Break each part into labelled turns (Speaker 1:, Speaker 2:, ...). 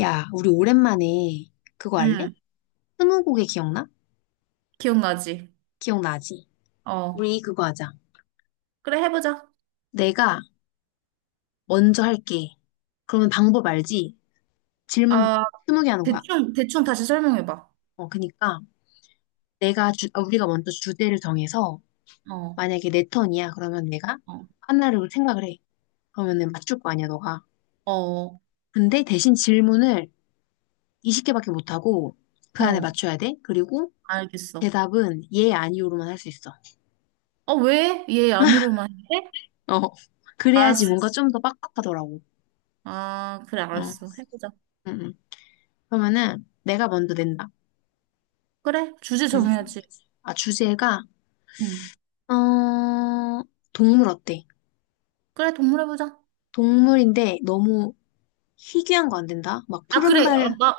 Speaker 1: 야, 우리 오랜만에 그거 할래?
Speaker 2: 응,
Speaker 1: 스무고개 기억나?
Speaker 2: 기억나지?
Speaker 1: 기억나지?
Speaker 2: 어.
Speaker 1: 우리 그거 하자.
Speaker 2: 그래, 해보자.
Speaker 1: 내가 먼저 할게. 그러면 방법 알지? 질문
Speaker 2: 아,
Speaker 1: 스무 개 하는 거야.
Speaker 2: 대충, 대충 다시 설명해봐.
Speaker 1: 그니까 우리가 먼저 주제를 정해서
Speaker 2: 어,
Speaker 1: 만약에 내 턴이야. 그러면 내가
Speaker 2: 어,
Speaker 1: 하나를 생각을 해. 그러면은 맞출 거 아니야, 너가.
Speaker 2: 어,
Speaker 1: 근데 대신 질문을 20개밖에 못 하고 그 안에
Speaker 2: 어,
Speaker 1: 맞춰야 돼. 그리고
Speaker 2: 알겠어.
Speaker 1: 대답은 예, 아니오로만 할 수 있어.
Speaker 2: 어, 왜? 얘 아니로만 해?
Speaker 1: 어. 그래야지
Speaker 2: 알았어.
Speaker 1: 뭔가 좀 더 빡빡하더라고.
Speaker 2: 아, 그래,
Speaker 1: 어.
Speaker 2: 알았어. 해보자.
Speaker 1: 응, 응. 그러면은 내가 먼저 낸다.
Speaker 2: 그래, 주제
Speaker 1: 응.
Speaker 2: 정해야지.
Speaker 1: 아, 주제가
Speaker 2: 응.
Speaker 1: 어, 동물 어때?
Speaker 2: 그래, 동물 해보자.
Speaker 1: 동물인데 너무 희귀한 거 안 된다. 막
Speaker 2: 아, 그래. 아, 나,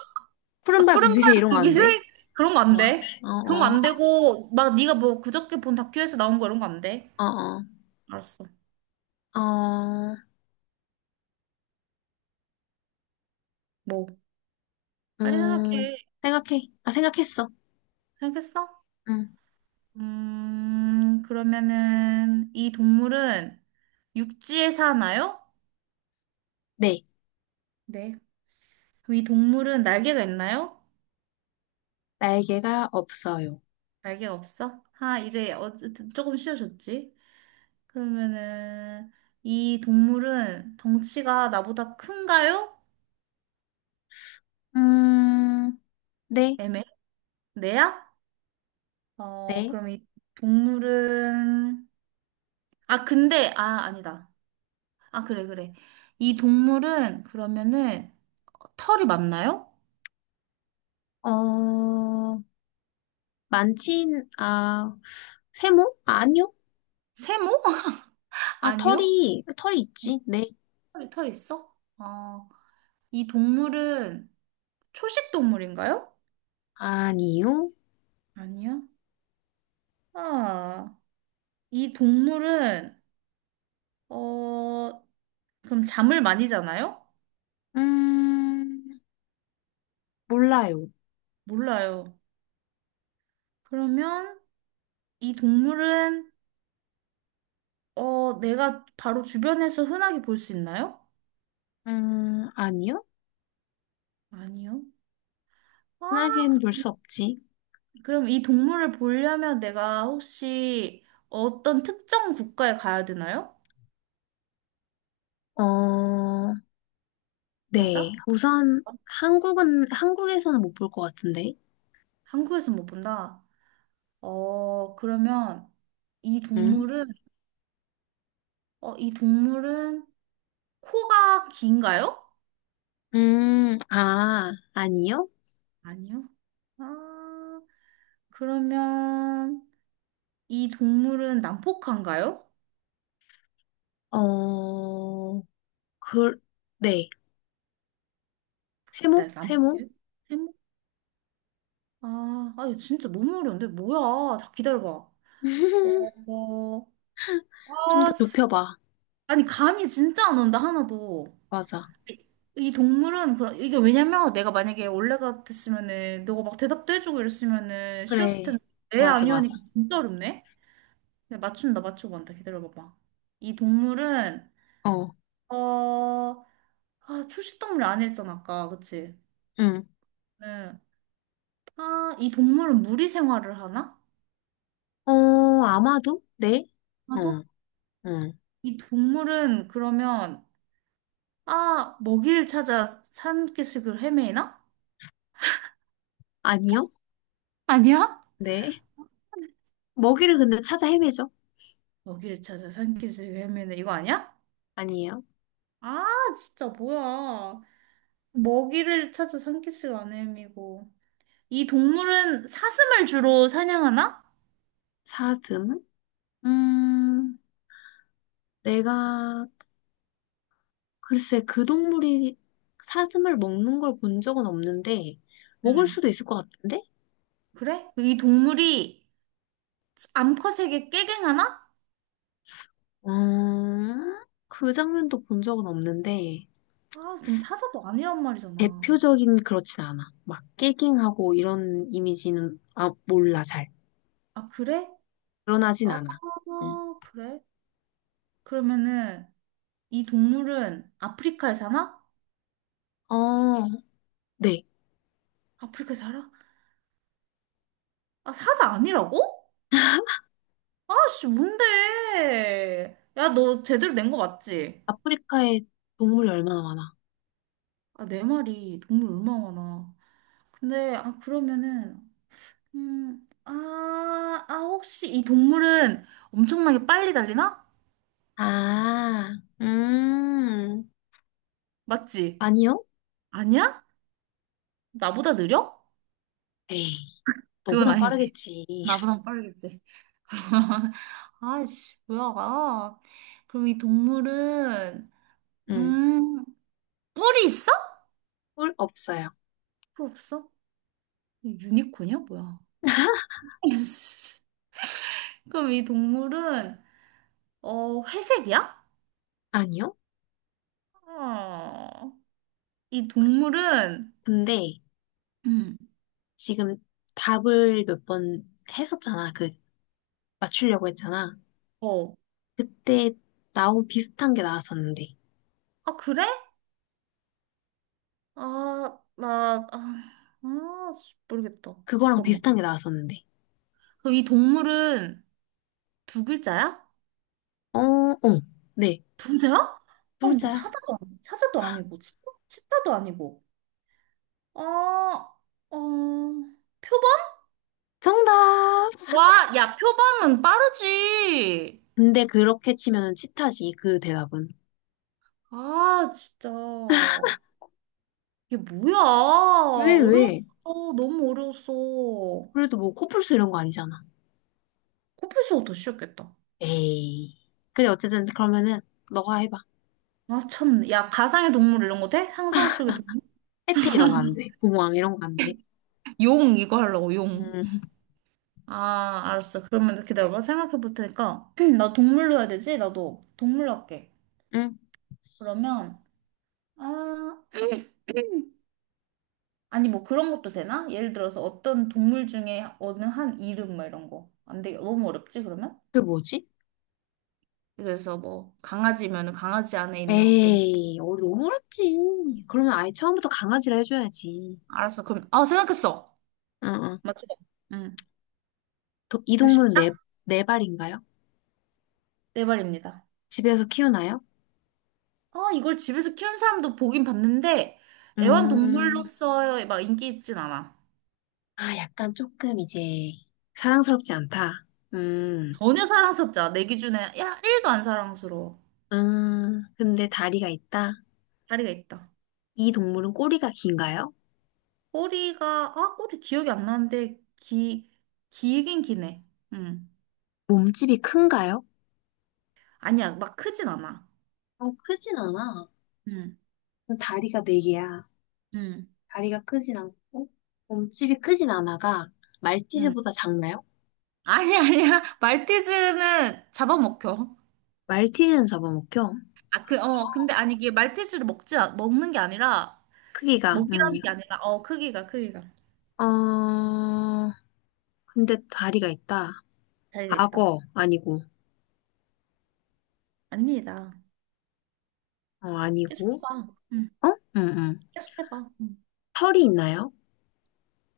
Speaker 2: 아,
Speaker 1: 푸른발
Speaker 2: 푸른발
Speaker 1: 부비새 이런 거 안
Speaker 2: 고기는
Speaker 1: 돼.
Speaker 2: 그런 거 안
Speaker 1: 어,
Speaker 2: 돼. 그런 거
Speaker 1: 어,
Speaker 2: 안 되고, 막 네가 뭐 그저께 본 다큐에서 나온 거 이런 거 안 돼.
Speaker 1: 어, 어,
Speaker 2: 알았어.
Speaker 1: 어, 어,
Speaker 2: 뭐, 빨리
Speaker 1: 음,
Speaker 2: 생각해.
Speaker 1: 생각해. 아, 생각했어.
Speaker 2: 생각했어?
Speaker 1: 응.
Speaker 2: 그러면은 이 동물은 육지에 사나요?
Speaker 1: 네,
Speaker 2: 네. 그럼 이 동물은 날개가 있나요?
Speaker 1: 날개가 없어요.
Speaker 2: 날개가 없어? 아, 이제 어쨌든 조금 쉬워졌지. 그러면은 이 동물은 덩치가 나보다 큰가요?
Speaker 1: 음, 네,
Speaker 2: 애매? 내야? 어,
Speaker 1: 네.
Speaker 2: 그럼 이 동물은. 아, 근데 아, 아니다. 아, 그래, 그래. 이 동물은 그러면은 털이 많나요?
Speaker 1: 어, 많진 아, 세모? 아, 아니요.
Speaker 2: 세모?
Speaker 1: 아,
Speaker 2: 아니요?
Speaker 1: 털이 있지. 네.
Speaker 2: 털이 털 있어? 아, 이 동물은 초식 동물인가요?
Speaker 1: 아니요.
Speaker 2: 아니요. 아, 이 동물은, 어, 그럼 잠을 많이 자나요?
Speaker 1: 음, 몰라요.
Speaker 2: 몰라요. 그러면 이 동물은, 어, 내가 바로 주변에서 흔하게 볼 수 있나요?
Speaker 1: 아니요?
Speaker 2: 아니요. 아,
Speaker 1: 흔하게는 볼 수 없지.
Speaker 2: 그럼 이 동물을 보려면 내가 혹시 어떤 특정 국가에 가야 되나요?
Speaker 1: 어, 네.
Speaker 2: 맞아?
Speaker 1: 우선, 한국에서는 못 볼 것 같은데.
Speaker 2: 한국에서 못 본다. 어, 그러면 이
Speaker 1: 음,
Speaker 2: 동물은, 어, 이 동물은 코가 긴가요?
Speaker 1: 아, 아니요?
Speaker 2: 아니요. 아, 그러면 이 동물은 난폭한가요?
Speaker 1: 어, 그, 네. 세모?
Speaker 2: 네,
Speaker 1: 세모?
Speaker 2: 난폭해요? 해모- 아, 아, 이거 진짜 너무 어려운데? 뭐야? 자, 기다려봐. 어,
Speaker 1: 좀
Speaker 2: 아,
Speaker 1: 더
Speaker 2: 씨.
Speaker 1: 좁혀봐.
Speaker 2: 아니, 감이 진짜 안 온다, 하나도.
Speaker 1: 맞아.
Speaker 2: 이 동물은, 그런 이게 왜냐면 내가 만약에 원래 같았으면은, 너가 막 대답도 해주고 이랬으면은 쉬웠을
Speaker 1: 그래.
Speaker 2: 텐데, 애
Speaker 1: 맞아,
Speaker 2: 아니오
Speaker 1: 맞아.
Speaker 2: 하니까 진짜 어렵네? 네, 맞춘다, 맞추고 간다. 기다려봐봐. 이 동물은,
Speaker 1: 어,
Speaker 2: 어, 아, 초식동물 아니랬잖아 아까. 그치?
Speaker 1: 응.
Speaker 2: 네. 아, 이 동물은 무리 생활을 하나?
Speaker 1: 어, 아마도? 네?
Speaker 2: 나도?
Speaker 1: 어, 응.
Speaker 2: 이 동물은 그러면, 아, 먹이를 찾아 산기슭을 헤매나?
Speaker 1: 아니요?
Speaker 2: 아니야?
Speaker 1: 네. 먹이를 근데 찾아 헤매죠?
Speaker 2: 먹이를 찾아 산기슭을 헤매는 이거 아니야?
Speaker 1: 아니에요?
Speaker 2: 아, 진짜 뭐야. 먹이를 찾아 산기슭을 안 헤매고. 이 동물은 사슴을 주로 사냥하나?
Speaker 1: 사슴? 음, 내가 글쎄 그 동물이 사슴을 먹는 걸 본 적은 없는데 먹을
Speaker 2: 응.
Speaker 1: 수도 있을 것 같은데?
Speaker 2: 그래? 이 동물이 암컷에게 깨갱하나?
Speaker 1: 음, 그 장면도 본 적은 없는데
Speaker 2: 아, 그럼 사자도 아니란 말이잖아.
Speaker 1: 대표적인 그렇진 않아. 막 깨갱하고 이런 이미지는 아 몰라 잘.
Speaker 2: 아, 그래?
Speaker 1: 드러나진
Speaker 2: 아,
Speaker 1: 않아. 응.
Speaker 2: 그래? 그러면은 이 동물은 아프리카에 사나?
Speaker 1: 어, 네.
Speaker 2: 아프리카에 살아? 아, 사자 아니라고? 아씨, 뭔데? 야, 너 제대로 낸 거 맞지?
Speaker 1: 아프리카에 동물이 얼마나 많아?
Speaker 2: 아, 내 말이 동물 얼마나 많아. 근데, 아, 그러면은, 아, 아, 혹시 이 동물은 엄청나게 빨리 달리나?
Speaker 1: 아, 음,
Speaker 2: 맞지?
Speaker 1: 아니요?
Speaker 2: 아니야? 나보다 느려?
Speaker 1: 에이,
Speaker 2: 그건
Speaker 1: 너보단
Speaker 2: 아니지.
Speaker 1: 빠르겠지.
Speaker 2: 나보단 빠르겠지. 아이씨, 뭐야, 아, 그럼 이 동물은,
Speaker 1: 음.
Speaker 2: 음, 뿔이 있어?
Speaker 1: 꿀 없어요.
Speaker 2: 뿔 없어? 유니콘이야, 뭐야? 그럼 이 동물은, 어, 회색이야?
Speaker 1: 아니요?
Speaker 2: 어, 이 동물은,
Speaker 1: 근데
Speaker 2: 음,
Speaker 1: 지금 답을 몇 번 했었잖아. 그 맞추려고 했잖아.
Speaker 2: 어,
Speaker 1: 그때 나온 비슷한 게 나왔었는데.
Speaker 2: 아, 그래? 아, 나, 아, 아, 씨, 모르겠다.
Speaker 1: 그거랑
Speaker 2: 잠깐만.
Speaker 1: 비슷한 게 나왔었는데.
Speaker 2: 그럼 이 동물은 두 글자야?
Speaker 1: 어, 어. 네.
Speaker 2: 부자야?
Speaker 1: 뿔자야.
Speaker 2: 사자도 아니고 치타, 치타도 아니고. 어, 어, 표범?
Speaker 1: 정답!
Speaker 2: 와, 야, 표범은 빠르지.
Speaker 1: 근데 그렇게 치면은 치타지, 그 대답은.
Speaker 2: 아, 진짜. 이게 뭐야?
Speaker 1: 왜, 왜?
Speaker 2: 어려웠어. 너무 어려웠어.
Speaker 1: 그래도 뭐 코뿔소 이런 거 아니잖아.
Speaker 2: 코뿔소가 더 쉬웠겠다.
Speaker 1: 에이. 그래, 어쨌든 그러면은 너가 해봐.
Speaker 2: 아, 참. 야, 가상의 동물 이런 거 돼? 상상 속의 동물?
Speaker 1: 해태 이런 거 안 돼. 봉황 이런 거 안 돼.
Speaker 2: 용, 이거 하려고, 용.
Speaker 1: 음,
Speaker 2: 아, 알았어. 그러면 기다려봐. 생각해 볼 테니까. 나 동물로 해야 되지? 나도 동물로 할게.
Speaker 1: 음.
Speaker 2: 그러면. 아, 아니 뭐 그런 것도 되나? 예를 들어서 어떤 동물 중에 어느 한 이름 뭐 이런 거. 안 되게 너무 어렵지 그러면?
Speaker 1: 그게 뭐지?
Speaker 2: 그래서 뭐 강아지면 은 강아지 안에 있는 어떤
Speaker 1: 에이, 어, 너무 어렵지. 그러면 아예 처음부터 강아지를 해줘야지.
Speaker 2: 알았어. 그럼, 아, 생각했어.
Speaker 1: 응, 응.
Speaker 2: 맞죠? 응.
Speaker 1: 이
Speaker 2: 이거
Speaker 1: 동물은
Speaker 2: 쉽다.
Speaker 1: 네, 네 발인가요?
Speaker 2: 네 말입니다.
Speaker 1: 집에서 키우나요?
Speaker 2: 아, 이걸 집에서 키운 사람도 보긴 봤는데
Speaker 1: 음,
Speaker 2: 애완동물로서 막 인기 있진 않아.
Speaker 1: 아, 약간 조금 이제 사랑스럽지 않다. 음,
Speaker 2: 전혀 사랑스럽지 않아. 내 기준에 야 1도 안 사랑스러워.
Speaker 1: 근데 다리가 있다.
Speaker 2: 다리가 있다.
Speaker 1: 이 동물은 꼬리가 긴가요?
Speaker 2: 꼬리가, 아, 꼬리 기억이 안 나는데 기 길긴 기네. 응.
Speaker 1: 몸집이 큰가요?
Speaker 2: 아니야, 막 크진 않아.
Speaker 1: 어, 크진 않아.
Speaker 2: 응,
Speaker 1: 그럼 다리가 네 개야.
Speaker 2: 응.
Speaker 1: 다리가 크진 않고, 몸집이 크진 않아가
Speaker 2: 응.
Speaker 1: 말티즈보다 작나요?
Speaker 2: 아니, 아니야. 말티즈는 잡아먹혀.
Speaker 1: 말티즈는 잡아먹혀.
Speaker 2: 아, 그, 어, 근데 아니, 이게 말티즈를 먹지, 않- 먹는 게 아니라,
Speaker 1: 크기가,
Speaker 2: 먹이라는 게 아니라, 어, 크기가, 크기가.
Speaker 1: 어, 근데 다리가 있다.
Speaker 2: 잘있다.
Speaker 1: 악어, 아니고.
Speaker 2: 아닙니다.
Speaker 1: 어,
Speaker 2: 계속
Speaker 1: 아니고.
Speaker 2: 해봐. 응.
Speaker 1: 어? 응, 응.
Speaker 2: 계속 해봐. 응.
Speaker 1: 털이 있나요?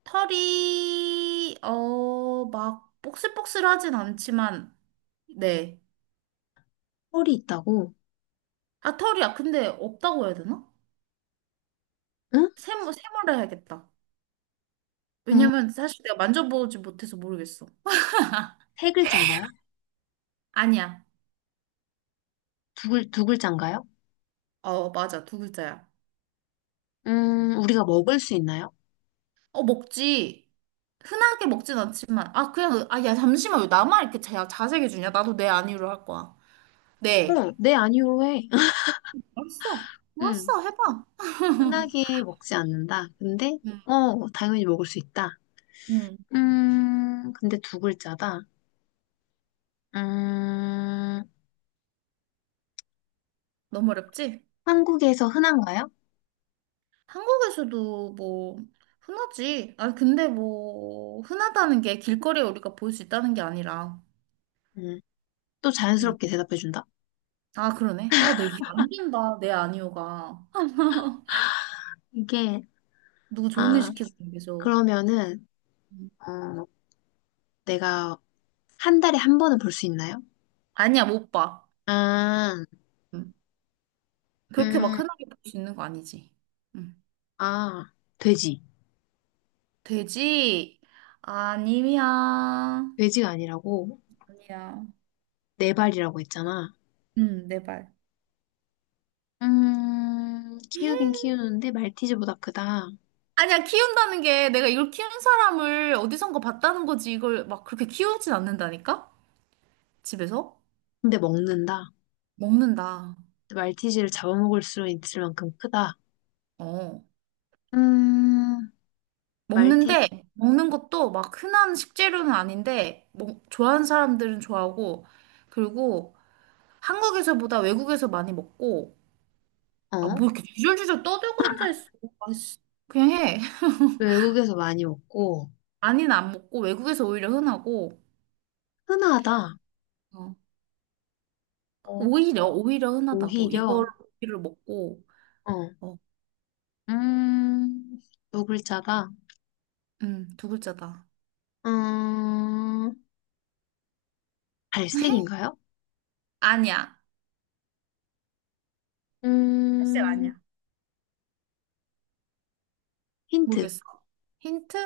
Speaker 2: 털이, 어, 막, 복슬복슬하진 않지만, 네.
Speaker 1: 털이 있다고?
Speaker 2: 아, 털이야. 근데 없다고 해야 되나?
Speaker 1: 응?
Speaker 2: 샘모 세모를 해야겠다.
Speaker 1: 음,
Speaker 2: 왜냐면 사실 내가 만져보지 못해서 모르겠어.
Speaker 1: 세 글자인가요?
Speaker 2: 아니야.
Speaker 1: 두 글자인가요?
Speaker 2: 어, 맞아. 두 글자야.
Speaker 1: 우리가 먹을 수 있나요?
Speaker 2: 어, 먹지. 흔하게 먹진 않지만. 아, 그냥, 아, 야, 잠시만. 왜 나만 이렇게 자, 자세게 주냐? 나도 내 아니로 할 거야. 네.
Speaker 1: 어, 네, 아니요로 해.
Speaker 2: 알았어.
Speaker 1: 음,
Speaker 2: 알았어. 해봐.
Speaker 1: 흔하게 먹지 않는다. 근데,
Speaker 2: 응.
Speaker 1: 어, 당연히 먹을 수 있다.
Speaker 2: 응.
Speaker 1: 근데 두 글자다. 음,
Speaker 2: 너무 어렵지?
Speaker 1: 한국에서 흔한가요?
Speaker 2: 한국에서도 뭐, 흔하지. 아, 근데 뭐, 흔하다는 게 길거리에 우리가 볼 수 있다는 게 아니라.
Speaker 1: 음, 또
Speaker 2: 응.
Speaker 1: 자연스럽게 대답해준다.
Speaker 2: 아, 그러네. 아, 내안 된다. 내 아니오가.
Speaker 1: 이게,
Speaker 2: 누구 좋은 일
Speaker 1: 아,
Speaker 2: 시키고 계속.
Speaker 1: 그러면은,
Speaker 2: 응.
Speaker 1: 어, 내가 한 달에 한 번은 볼 수 있나요?
Speaker 2: 아니야, 못 봐.
Speaker 1: 아,
Speaker 2: 응. 그렇게 막
Speaker 1: 음,
Speaker 2: 흔하게 볼 수 있는 거 아니지? 응.
Speaker 1: 아, 돼지.
Speaker 2: 돼지? 아니야.
Speaker 1: 돼지가 아니라고
Speaker 2: 아니야.
Speaker 1: 네 발이라고 했잖아.
Speaker 2: 응, 내 말.
Speaker 1: 키우긴 키우는데 말티즈보다 크다.
Speaker 2: 아니야, 키운다는 게 내가 이걸 키운 사람을 어디선가 봤다는 거지. 이걸 막 그렇게 키우진 않는다니까? 집에서?
Speaker 1: 근데 먹는다.
Speaker 2: 먹는다.
Speaker 1: 말티즈를 잡아먹을 수 있을 만큼 크다.
Speaker 2: 어.
Speaker 1: 음, 말티,
Speaker 2: 먹는데, 먹는 것도 막 흔한 식재료는 아닌데, 먹, 좋아하는 사람들은 좋아하고, 그리고 한국에서보다 외국에서 많이 먹고, 아,
Speaker 1: 어?
Speaker 2: 뭐 이렇게 주절주절 떠들고 앉아있어. 아있어. 그냥 해.
Speaker 1: 외국에서 많이 먹고
Speaker 2: 많이는 안 먹고 외국에서 오히려 흔하고,
Speaker 1: 흔하다.
Speaker 2: 어,
Speaker 1: 어,
Speaker 2: 오히려
Speaker 1: 어,
Speaker 2: 오히려 흔하다고. 이걸
Speaker 1: 오히려,
Speaker 2: 고기를 먹고,
Speaker 1: 어,
Speaker 2: 어,
Speaker 1: 음, 두 글자다.
Speaker 2: 두 글자다.
Speaker 1: 음, 갈색인가요?
Speaker 2: 아니야. 사실 아니야.
Speaker 1: 음, 힌트.
Speaker 2: 모르겠어. 힌트?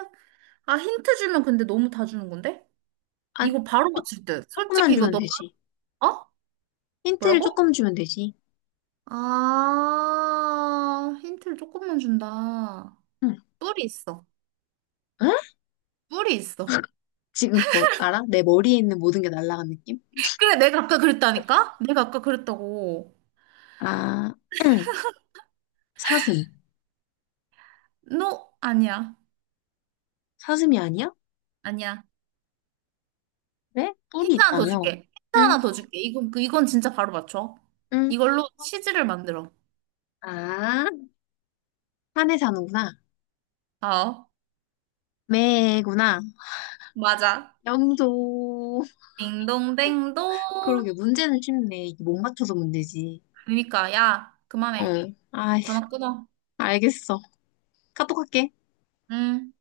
Speaker 2: 아, 힌트 주면 근데 너무 다 주는 건데?
Speaker 1: 안,
Speaker 2: 이거 바로
Speaker 1: 조-
Speaker 2: 맞출 듯.
Speaker 1: 조금만
Speaker 2: 솔직히 이거
Speaker 1: 주면
Speaker 2: 너,
Speaker 1: 되지.
Speaker 2: 어?
Speaker 1: 힌트를
Speaker 2: 뭐라고?
Speaker 1: 조금 주면 되지.
Speaker 2: 아, 힌트를 조금만 준다.
Speaker 1: 응.
Speaker 2: 뿔이 있어.
Speaker 1: 응?
Speaker 2: 뿔이 있어.
Speaker 1: 지금 그거 알아? 내 머리에 있는 모든 게 날아간 느낌?
Speaker 2: 그래, 내가 아까 그랬다니까? 내가 아까 그랬다고.
Speaker 1: 아, 응. 사슴.
Speaker 2: 너, 아니야.
Speaker 1: 사슴이 아니야?
Speaker 2: 아니야.
Speaker 1: 왜? 뿔이
Speaker 2: 힌트 하나 더
Speaker 1: 있다며.
Speaker 2: 줄게. 힌트
Speaker 1: 응,
Speaker 2: 하나 더 줄게. 이건, 그- 이건 진짜 바로 맞춰.
Speaker 1: 응.
Speaker 2: 이걸로 치즈를 만들어.
Speaker 1: 아, 산에 사는구나.
Speaker 2: 어,
Speaker 1: 매구나.
Speaker 2: 맞아.
Speaker 1: 영도.
Speaker 2: 딩동댕동.
Speaker 1: 그러게, 문제는 쉽네. 이게 못 맞춰서 문제지.
Speaker 2: 그러니까, 야, 그만해.
Speaker 1: 응. 아,
Speaker 2: 전화 끊어.
Speaker 1: 알겠어. 카톡 할게.
Speaker 2: 응.